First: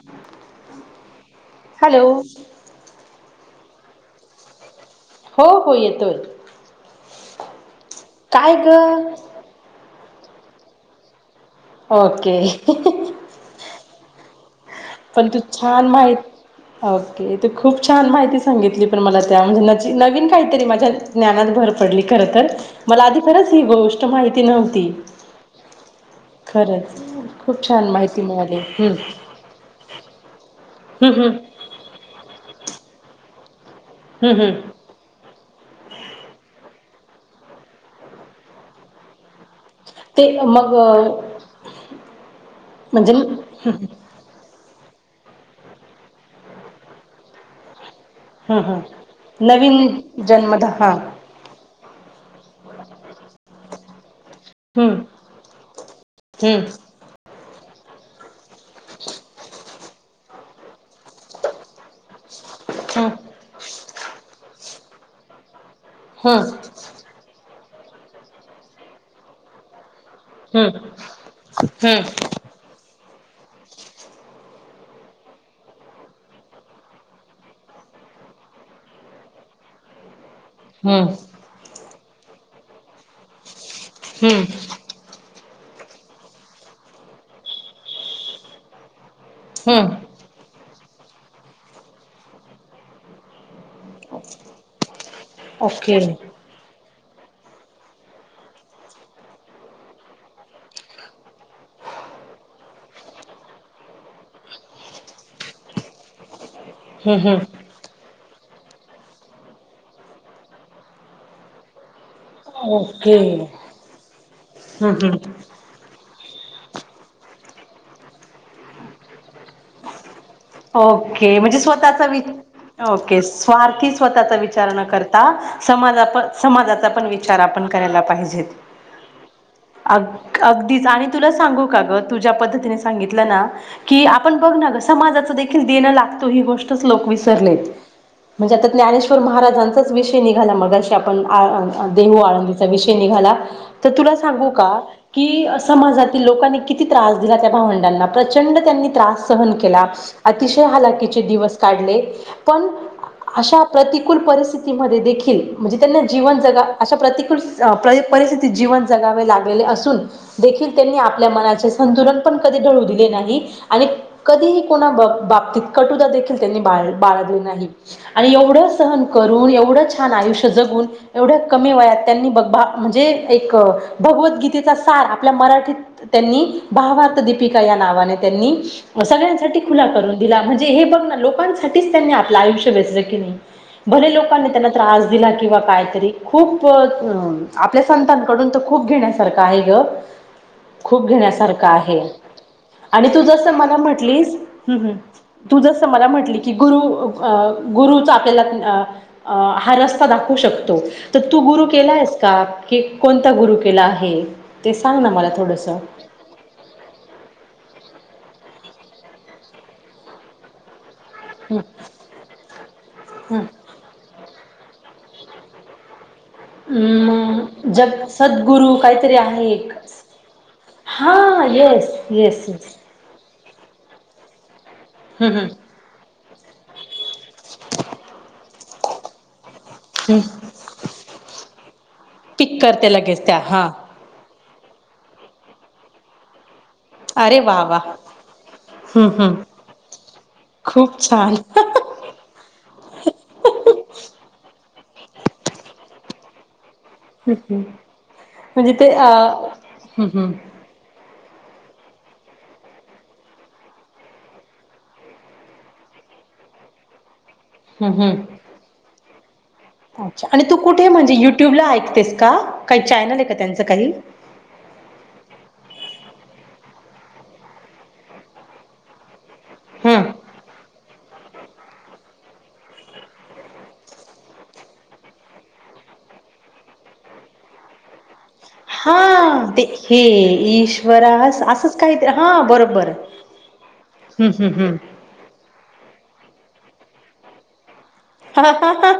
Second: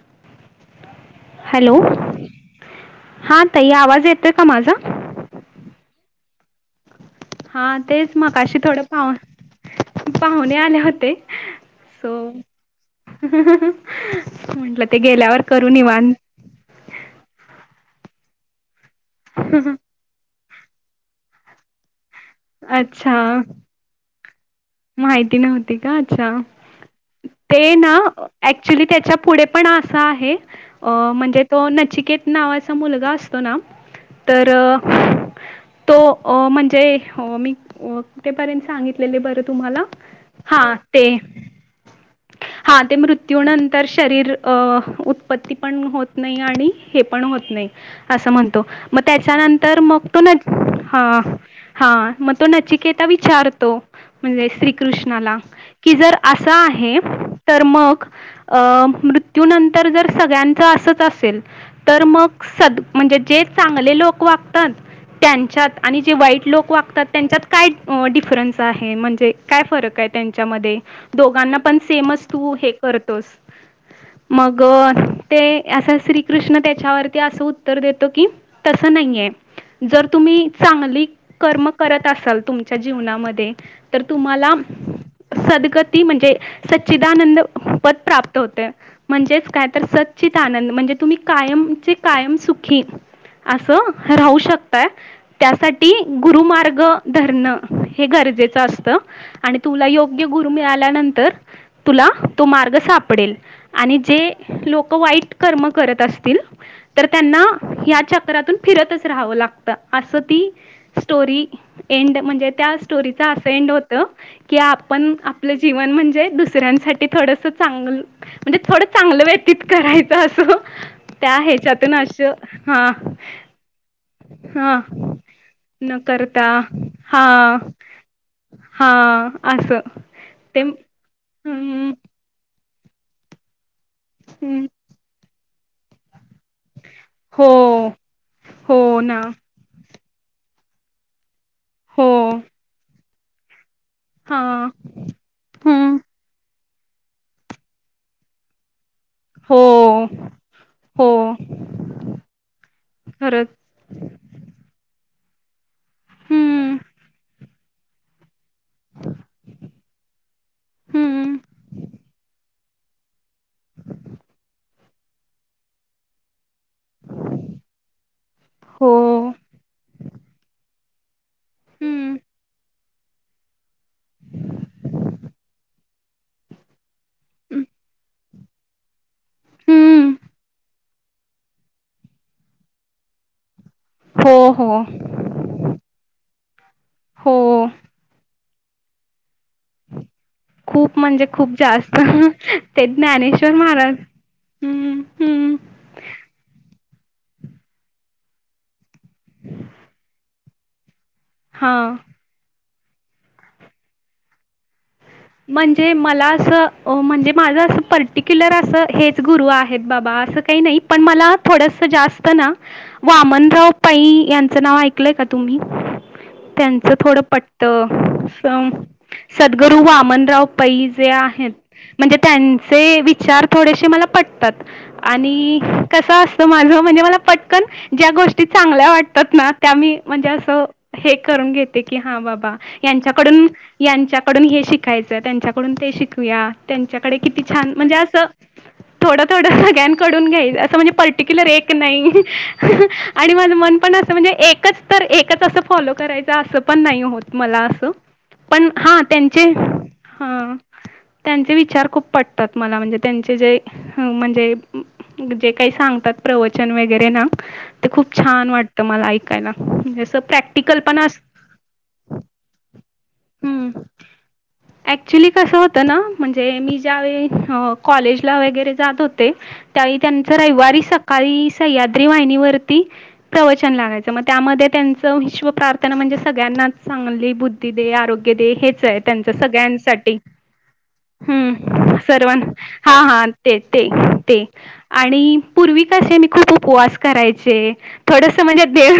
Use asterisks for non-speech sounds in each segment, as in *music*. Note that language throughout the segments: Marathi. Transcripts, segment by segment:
*inaudible* हॅलो, हा ताई आवाज येतोय का माझा? हो, हो येतोय. हा तेच काय मकाशी ग थोड पाह पाहुणे आले होते सो ओके म्हटलं ते पण तू गेल्यावर करु नि छान वान माहित ओके त खूप छान माहिती सांगितली पण मला त्या म्हणजे नन काहीतरी माझ्या जनात भर पडली खर मला अच्छा आधी ख ही गोष्ट माहिती नव माहिती नव्हती का अच्छा खरंच खूप ते छान ना माहिती मिळाली ऍक्च्युली हम्म त्याच्या पुढे पण असा आहे हम्म म्हणजे हम्म तो नचिकेत नावाचा मुलगा असतो ना हम्म तर हम्म. तो म्हणजे मीठपर्यंत सांगितलेले बर तुम्हाला ते हा मग ते हा ते म्हणजे हम्म मृत्यूनंतर शरीर अ उत्पत्ती पण होत नाही आणि हे पण होत नाही असं म्हणतो हम्म मग त्याच्यानंतर मग तो नवीन ना जन्मदा हा हा मग तो नचिकेता विचारतो म्हणजे हम्म श्रीकृष्णाला की जर असं हम्म आहे तर मग अं मृत्यूनंतर जर सगळ्यांच असच असेल तर मग सद म्हणजे हम्म जे चांगले लोक वागतात त्यांच्यात आणि जे हम्म वाईट लोक वागतात त्यांच्यात काय डिफरन्स आहे म्हणजे काय फरक आहे हम्म त्यांच्यामध्ये दोघांना पण हम्म सेमच तू हे करतोस मग ते असं श्रीकृष्ण त्याच्यावरती असं उत्तर देतो की तसं नाहीये जर तुम्ही चांगली हम्म कर्म करत असाल तुमच्या जीवनामध्ये तर हम्म तुम्हाला सद्गती म्हणजे सच्चिदानंद पद प्राप्त होते म्हणजेच काय तर हम्म स चित आनंद म्हणजे तुम्ही कायमचे कायम सुखी असं राहू शकता त्यासाठी ओके हम्म गुरुमार्ग धरण हे गरजेच त आणि तुला योग्य गुरु मिळाल्यानंतर तुला तो मार्ग सापडेल आणि जे लोक वाईट कर्म करत असतील तर त्यांना हम्म या चक्रातून फिरतच राहावं लागत अस ती स्टोरी एंड म्हण त्या सोरी ओके होत की आप हम्म हम्म आप जीवन म्हणजे दुसऱ्यांसाठी थोडस चांगल म्हणजे थोडं चांगलं व्यतीत करायचं असं त्या ओके म्हणजे ह्याच्यातून स्वतःचा वि असं हां ओके स्वार्थी स्वतःचा हा विचार न करता न समाजापण करता समाजाचा पण हा विचार आपण करायला पाहिजे. हा असं अ ते अगदीच आणि तुला सांगू का हम्म ग तुझ्या पद्धतीने सांगितलं ना की आपण बघ हम्म ना समाजाच देण लागतो ही गोष्ट. लोक हो विसरलेत म्हणजे आता हो ज्ञानेश्वर ना महाराजांचाच विषय निघाला मगाशी आपण हो देहू आळंदीचा विषय निघाला तर तुला हा सांगू का कि हम्म समाजातील लोकांनी किती त्रास दिला त्या भावंडांना प्रचंड त्यांनी त्रास सहन हो केला. अतिशय हो हलाकीचे दिवस काढले पण खरंच अशा प्रतिकूल परिस्थितीमध्ये देखील म्हणजे त्यांना जीवन जगा हम्म अशा प्रतिकूल पर परिस्थितीत जीवन जगावे लागलेले असून देखील त्यांनी आपल्या हम्म मनाचे संतुलन पण कधी ढळू दिले नाही आणि कधीही कोणा बाबतीत कटुदा देखील त्यांनी बा बाळगले नाही आणि एवढं हो सहन करून एवढं छान आयुष्य जगून एवढ्या कमी वयात हम्म त्यांनी बग म्हणजे एक भगवत गीतेचा सार आपल्या मराठीत त्यांनी भावार्थ दीपिका या नावाने त्यांनी सगळ्यांसाठी खुला हम्म करून दिला म्हणजे हे बघ ना लोकांसाठीच त्यांनी आपलं आयुष्य व्यस्त केले. भले हो लोकांनी हो त्यांना त्रास दिला किंवा काहीतरी खूप हो आपल्या संतांकडून खूप घेण्या सारखं आहे गं खूप म्हणजे खूप जास्त ते आणि तू जसं ज्ञानेश्वर मला महाराज म्हटलीस हं हं हम् हम्म तू जसं मला म्हटली की गुरु अ गुरुचा आपल्याला अ अ हा रस्ता दाखवू शकतो तर तू गुरु हा केलायस का? क कोणता गुरु केला आहे ते सांग ना मला. थोडंसं म्हणजे मला असं म्हणजे माझं असं पर्टिक्युलर असं हेच गुरु आहेत बाबा असं काही नाही पण मला हं थोडस जास्त ना हं वामनराव पै यांचं नाव ऐकलंय का तुम्ही? त्यांच थोडं म जग पटतं. सद्गुरू काहीतरी आहे एक सद्गुरू वाम- -नराव पै जे हा आहेत येस म्हणजे येस त्यांच येस ते विचार थोडेसे मला पटतात हं हं आणि कसं असतं माझं म्हणजे मला पटकन ज्या गोष्टी चांगल्या वाटतात ना त्या मी हं म्हणजे असं हे करून घेते की हा बाबा पिक करते लगेच त्या यांच्याकडून हा यांच्या कडून हे शिकायचं त्यांच्याकडून ते शिकूया त्यांच्याकडे अरे किती वा छान वा म्हणजे असं हं थोडं हं थोडं सगळ्यांकडून घ्यायच असं म्हणजे खूप छान पर्टिक्युलर हं एक नाही आणि माझ मन पण अस म्हणजे एकच तर एकच अस फॉलो करायच असं पण नाही. होत हं मला अस पण म्हणजे ते हा अ त्यांचे हं हं हा त्यांचे विचार खूप पटतात मला म्हणजे त्यांचे जे म्हणजे जे काही सांगतात प्रवचन वगैरे ना ते हं खूप हं छान वाटतं मला ऐ- -काला म्हणजे असं अच्छा आणि तू प्रॅक्टिकल कुठे पण म्हणजे अस युट्यूबला ऐकतेस का काही चॅनल आहे का त्यांचं हम् काही ॲक्च्युली कसं होतं ना म्हणजे मी ज्यावेळी कॉलेजला वगैरे जात होत त्यावेळी हम्म त्यांचा रविवारी सकाळी सह्याद्री वाहिनीवरती प्रवचन लागायचं मग त्यामध्ये त्यांचं विश्व प्रार्थना म्हणजे सगळ्यांनाच चांगली बुद्धी दे, आरोग्य दे हेच आहे त्यांच हा ते हे सगळ्यांसाठी ईश्वरा असंच काही हम्म ते सर्वां हा बरोबर हा हा ते ते हम्म ते हम्म आणि पूर्वी कसे मी खूप उपवास करायचे थोडस म्हणजे हम्म देव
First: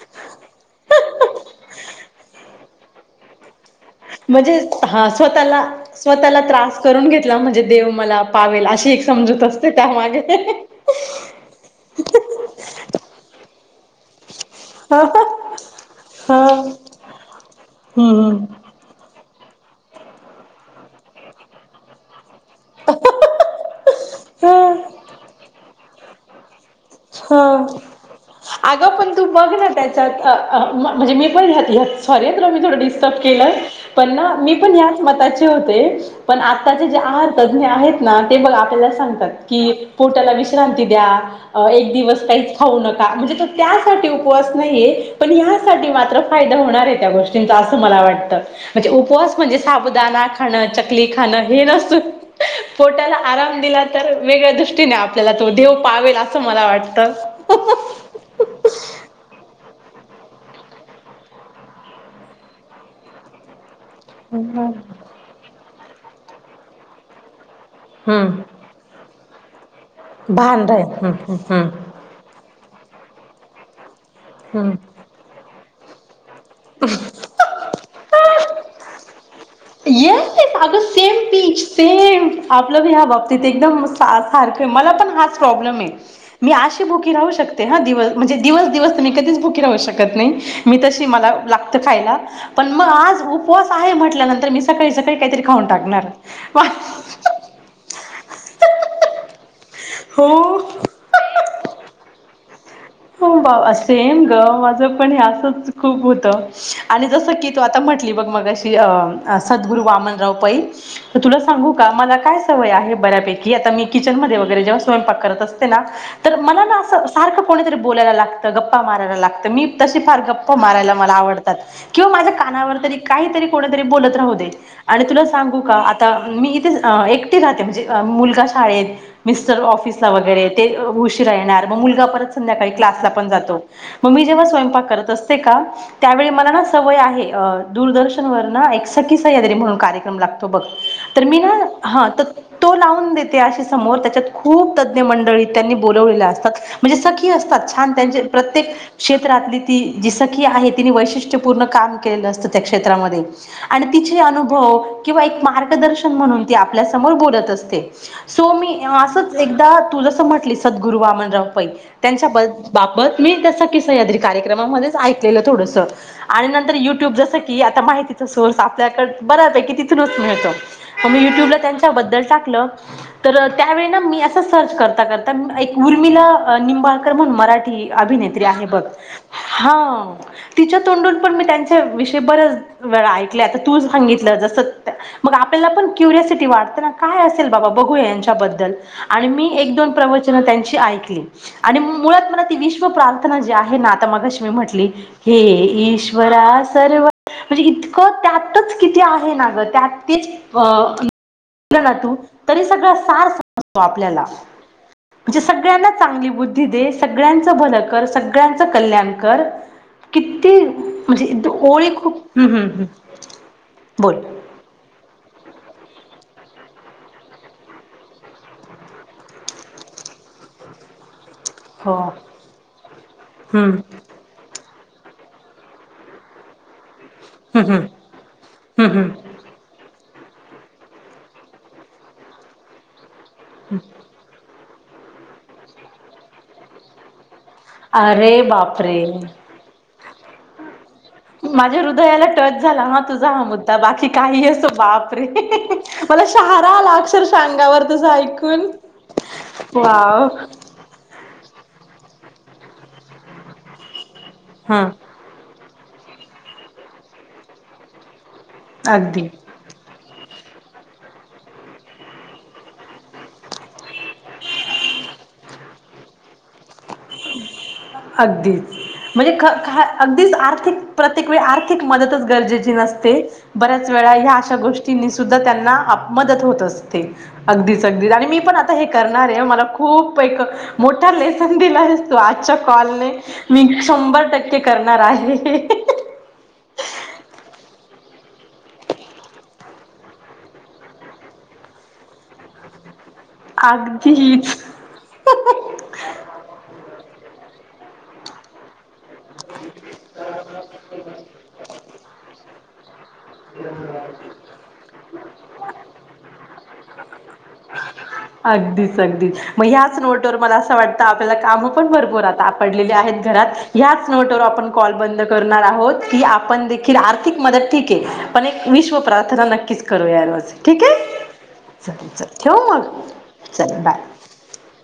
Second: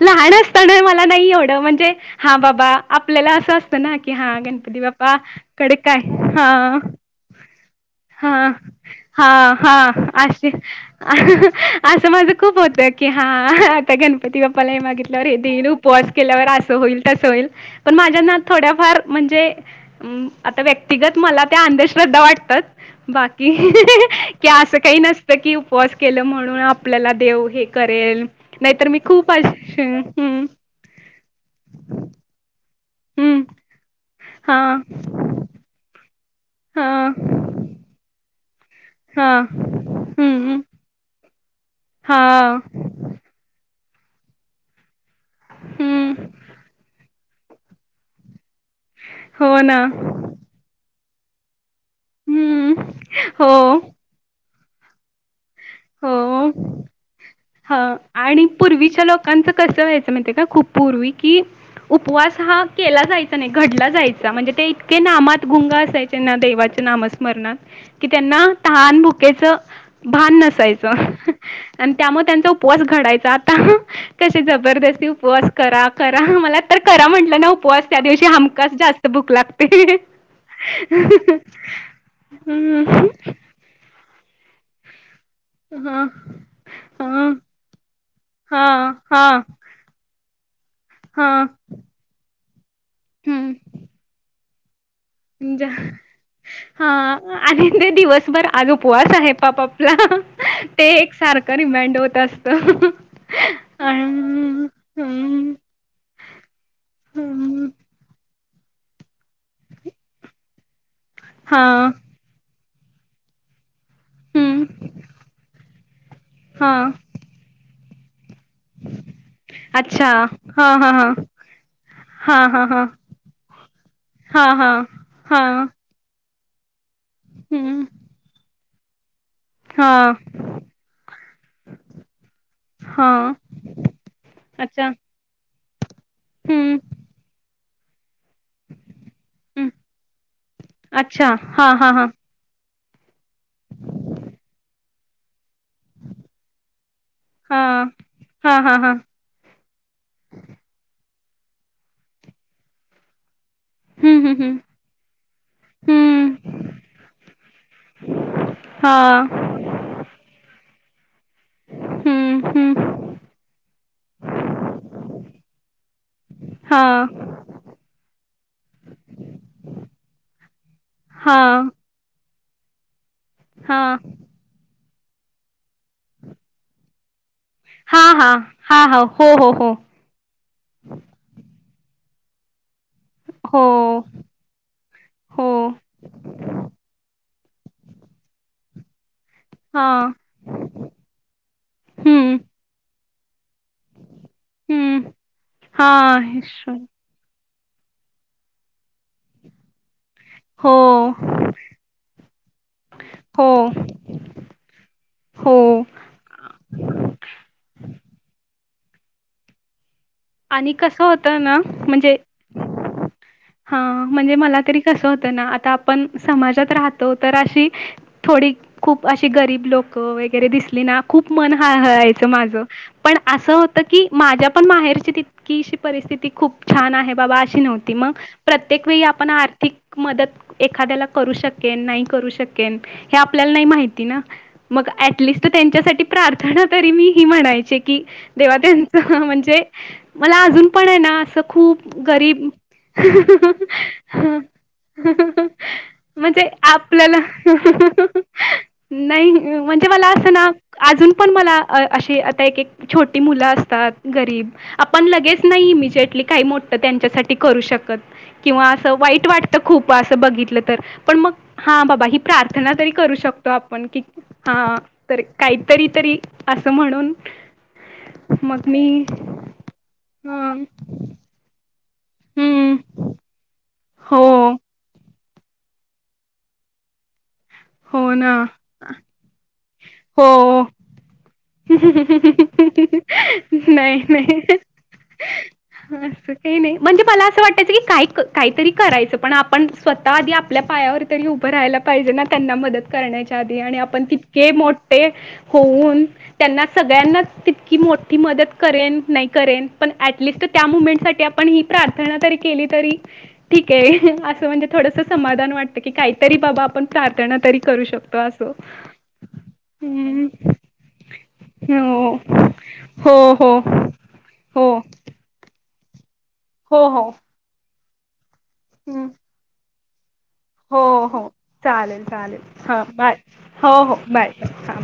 लहान असताना मला नाही एवढं म्हणजे हा बाबा आपल्याला असं असतं ना की हा म्हणजे गणपती हा बापा स्वतःला कडे काय स्वतःला हा त्रास करून घेतला म्हणजे देव मला हा पावेल अशी एक हा समजूत असते हा त्यामागे अशी असं माझ खूप होत की हा आता गणपती बाप्पालाही हा मागितलंवरे देनूप पॉस हा केल्यावर असं होईल तसं होईल पण माझ्यांना हम्म थोड्याफार म्हणजे आता व्यक्तिगत मला त्या अंधश्रद्धा वाटतात बाकी कि हा असं काही नसतं की उपवास केलं म्हणून आपल्याला देव हे हा करेल नाहीतर अगं मी पण तू खूप बघ ना अशी त्याच्यात हम्म म्हणजे मीण सॉरीत मी थोडं डिस्टर्ब हम्म केलं पण ना मी हा पण ह्याच मता पण आताचे हा जे आहार तज्ञ आहेत ना ते ब हा गात पोटला हम्म विश्रांती द्या हा दिवस काही खाऊ न म्हणजे तो त्यासाठी उपवास नाहीे पण यासाठी मात्र हम्म फायदा होणार आहे त्या गोष्टी असं मला वाटतं म्हणजे उपवास म्हणजे हो ना साबुदाना खाणं चकली खाणं हे नस हम्म पोटाला हो आराम दिला तर वेगळ्या दृष्टीने आपल्याला तो देव पावेल असं हो मला वाटत ह आणि पूर्वीच्या लोकांच कसं व्हायचं माहितेय का खूप पूर्वी की उपवास हा केला जायचा नाही घडला जाय म्हणजे ते हम्म इतके नामात गुंग असायचेना देवाचे नामस्मरणात कि त्यांना हम्म तहान भुक्याच भान भांडय नसायचं हम्म हम्म हम्म आणि त्यामुळे त्यांचा उपवास घडायचा आता तसे हम्म. जबरदस्ती उपवास करा करा मला तर करा म्हटलं ना उपवास त्या दिवशी आमकाच जास्त भूक लागते येस ते अगं सेम पीच सेम आपलं ह्या हम्म बाबतीत एक एकदम सारखं आहे मला पण हाच प्रॉब्लेम आहे हा मी अशी भुकीी हा राहू शकते हा दिवस म्हणजे दिवस हा दिवस मी हा कधीच भुखी राहू शकत नाही मी तशी मला हा लागतं खायला पण मग आज उपवास हम्म आहे म्हटल्यानंतर मी सकाळीचं काही काहीतरी खाऊन टाकणार आणिध ते दिवसभर आज उपवास आहे पापला हो ते एक सारखं करी मेडवत असत हो बाबा असेम ग हम्म माझं हम्म पणच खूप होतं आणि जस क आता म्हटली ब म अ सद्गुरु वामनराव पैल तुला हा सांगू का मला काय य बऱ्यापै आता मी किचन म वरे जेव्हा हम्म स्वयंक करत असते ना तर मला हा सारखं कोणीतरी बोलायला लागतं गप्पा मारायला लागतं मी तसे अच्छा फार गप्पा हा हा मारायला मला आवडतात किंवा माझ्या हा हा कानावर हा हा तरी काहीतरी कोणीतरी बोलत राह हा दे हा आणि तुला हा सांगू का मी इथे एकटे राहते म्हणजे हम्म मुलगा शाळेत मिस्टर हा ऑफिसला वगैरे ते उशीरा येणार मग मुलगा परत संध्याकाळी क्लास हा पण जातो मग मी जेव्हा स्वयंक अच्छा करत असते का त्यावेळी मला ना हम्म सवय आहे दूरदर्शन व ना एक सखी सह्याद्री हम्म म्हणून कार्यक्रम लागतो बघ तर मी ना हा तर तो लावून देते अशी समोर त्याच्यात खूप तज्ज्ञ मंडळी त्यांनी बवले असतात म्हणजे सखी हा असतात छान त्यांचे हा प्रत्येक हा हा केत ््रातली ती जी सखी आहे तिने वैशिष्ट्यपूर्ण काम केलेलं असतं त्या क्षेत्रामध्ये आणि तिचे हम्म हम्म अनुभव किंवा एक मार्गदर्शन हम्म म्हणून हम्म ती आपल्यासमोर बोलत असते सो मी हा असंच एकदा तू जसं म्हटली सद्गुरु वामनराव पई हम्म त्यांच्याबद् हम्म बाबत मी त्यास की सह्याद्री कार्यक्रमामध्येच ऐकलेलं थोडसं आणि नंतर हा युट्यूब जसं की आता माहितीचा सोर्स आपल्याकडे बऱ्यापैकी तिथूनच मिळतो मी युट्यूबला हा त्यांच्याबद्दल टाकलं तर हा त्यावेळी मी अस सर्च कर कर एक उर्मिला निंबाळकर म्हणून मराठी हा हा अभिनेत्री आहे बघ हा हा हो हो हो हा तिच्या तोंडून पण मी त्यांच्या विषयी बरच वेळा ऐक हो तू सांगितलं ज सत मग हो आपल्याला पण वा काय असेल बघूच्या एक हा प्रव त्यां ऐकली आणि मु हम्म म त विश्व प्रार्थना जी आहे नातामाघश्मी म्हंटली हम्म हे हा ईश्वरा ईश्वर. सर्व म्हणजे इतकं त्यातच किती आहे ना ग त्यात तेच हो अ ना तू तरी सगळ सार हो सजतो म्हणे हो सगळ्यांना चांगली बुद् दे सगळ्यांचं भलं कर सगळ्यांचं कल्याण कर किती आणि कसं म्हणजे होतं ना ओर एक खूप हम्म हम्म हम् हा म्हणजे मला तरी कस होतं ना आता आपण समाजात राहतो तर अशी थोडी खूप अशी गरीब लोकं वगैरे दिसली ना खूप मन ह हो हयचं हम्म माझ पण असं होतं की माझ्या पण बाहेरची तितकीशी परिस्थिती खूप छान आहे बाबा अशी हम्म हम्म नव्हती मग प्रत्येक हम्म वेळी हम्म आपण आर्थिक मदत एखाद्याला करू शकेन नाही करू शकेन हे आपल्याला नाही माहिती ना मग ऍटलिस्ट त्यांच्यासाठी प्रार्थना तरी मी ह म्हणायचे कि अरे देवात्यांच बापरे म्हणजे मला अजून पण आहे ना असं माझ्या खूप हृदयाला गरीब टच झाला हा तुझा हा मुद्दा बाकी काही असो बापरे मला म्हणजे शहारा आला आपल्याला अक्षरशः अंगावर तुझं ऐकून नाही म्हणजे मला वाव असं ना अजून पण मला अशी आता एक छोटी मुलं असतात गरीब हा आपण लगेच का त्यांच्याू शकत किंवा अस वाईट अगदी वा तर खूप असं बघितलं तर पण मग हा बाबा ही प्रार्थना तरी करू शकतो आपण की हा तर काहीतरी तरी असं म्हणून मग अगदीच मी म्हणजे ख अगदीच आर्थिक हम्म प्रत्येक वेळी आर्थिक मदतच गरजेची नसते बऱ्याच वेळा हो ह्या अशा गोष्टी सुद्धा त्यांना मदत होत असते अगदीच हो अगदीच आणि ना मी पण आता हे करणार आहे मला खूप एक हो मोठा लेसन दिलाय आजच्या कॉलने मी नाही, शंभर टक्के करणार आहे हा अस हे नाही म्हणजे मला असं वाटायचं की काही काहीतरी करायचं पण आपण स्वतः आधी आपल्या पायावर तरी उभं राहायला पाहिजे ना त्यांना मदत करण्याच्या आधी आणि आपण तितके अगदीच मोठे होऊन त्यांना सगळ्यांनाच तितकी मोठी मदत करेन नाही करेन पण टलिस्ट त्या मुमेंट साठी आपण ही प्रार्थना जरी केली तरी ठीक आहे असं म्हणजे थोडस समाधान वाटतं की काहीतरी बाबा आपण प्रार्थना तरी करू शकतो असं. अगदीच अगदीच मग ह्याच हम्म नोटवर मला असं वाटतं आपल्याला काम पण हो. भरपूर आ ड हो, आहेत हो, घरात याच नवटवर आपण हो. कॉल बंद आहोत की आपण हो देखील हो आर्थिक मदत ठीक आहे पण एक विश्व हम्म. प्रार्थना नक्कीच करू या रोज हो ठीक आहे हो च चालेल चल चालेल ठेव हां मग बाय हो हो बाय हां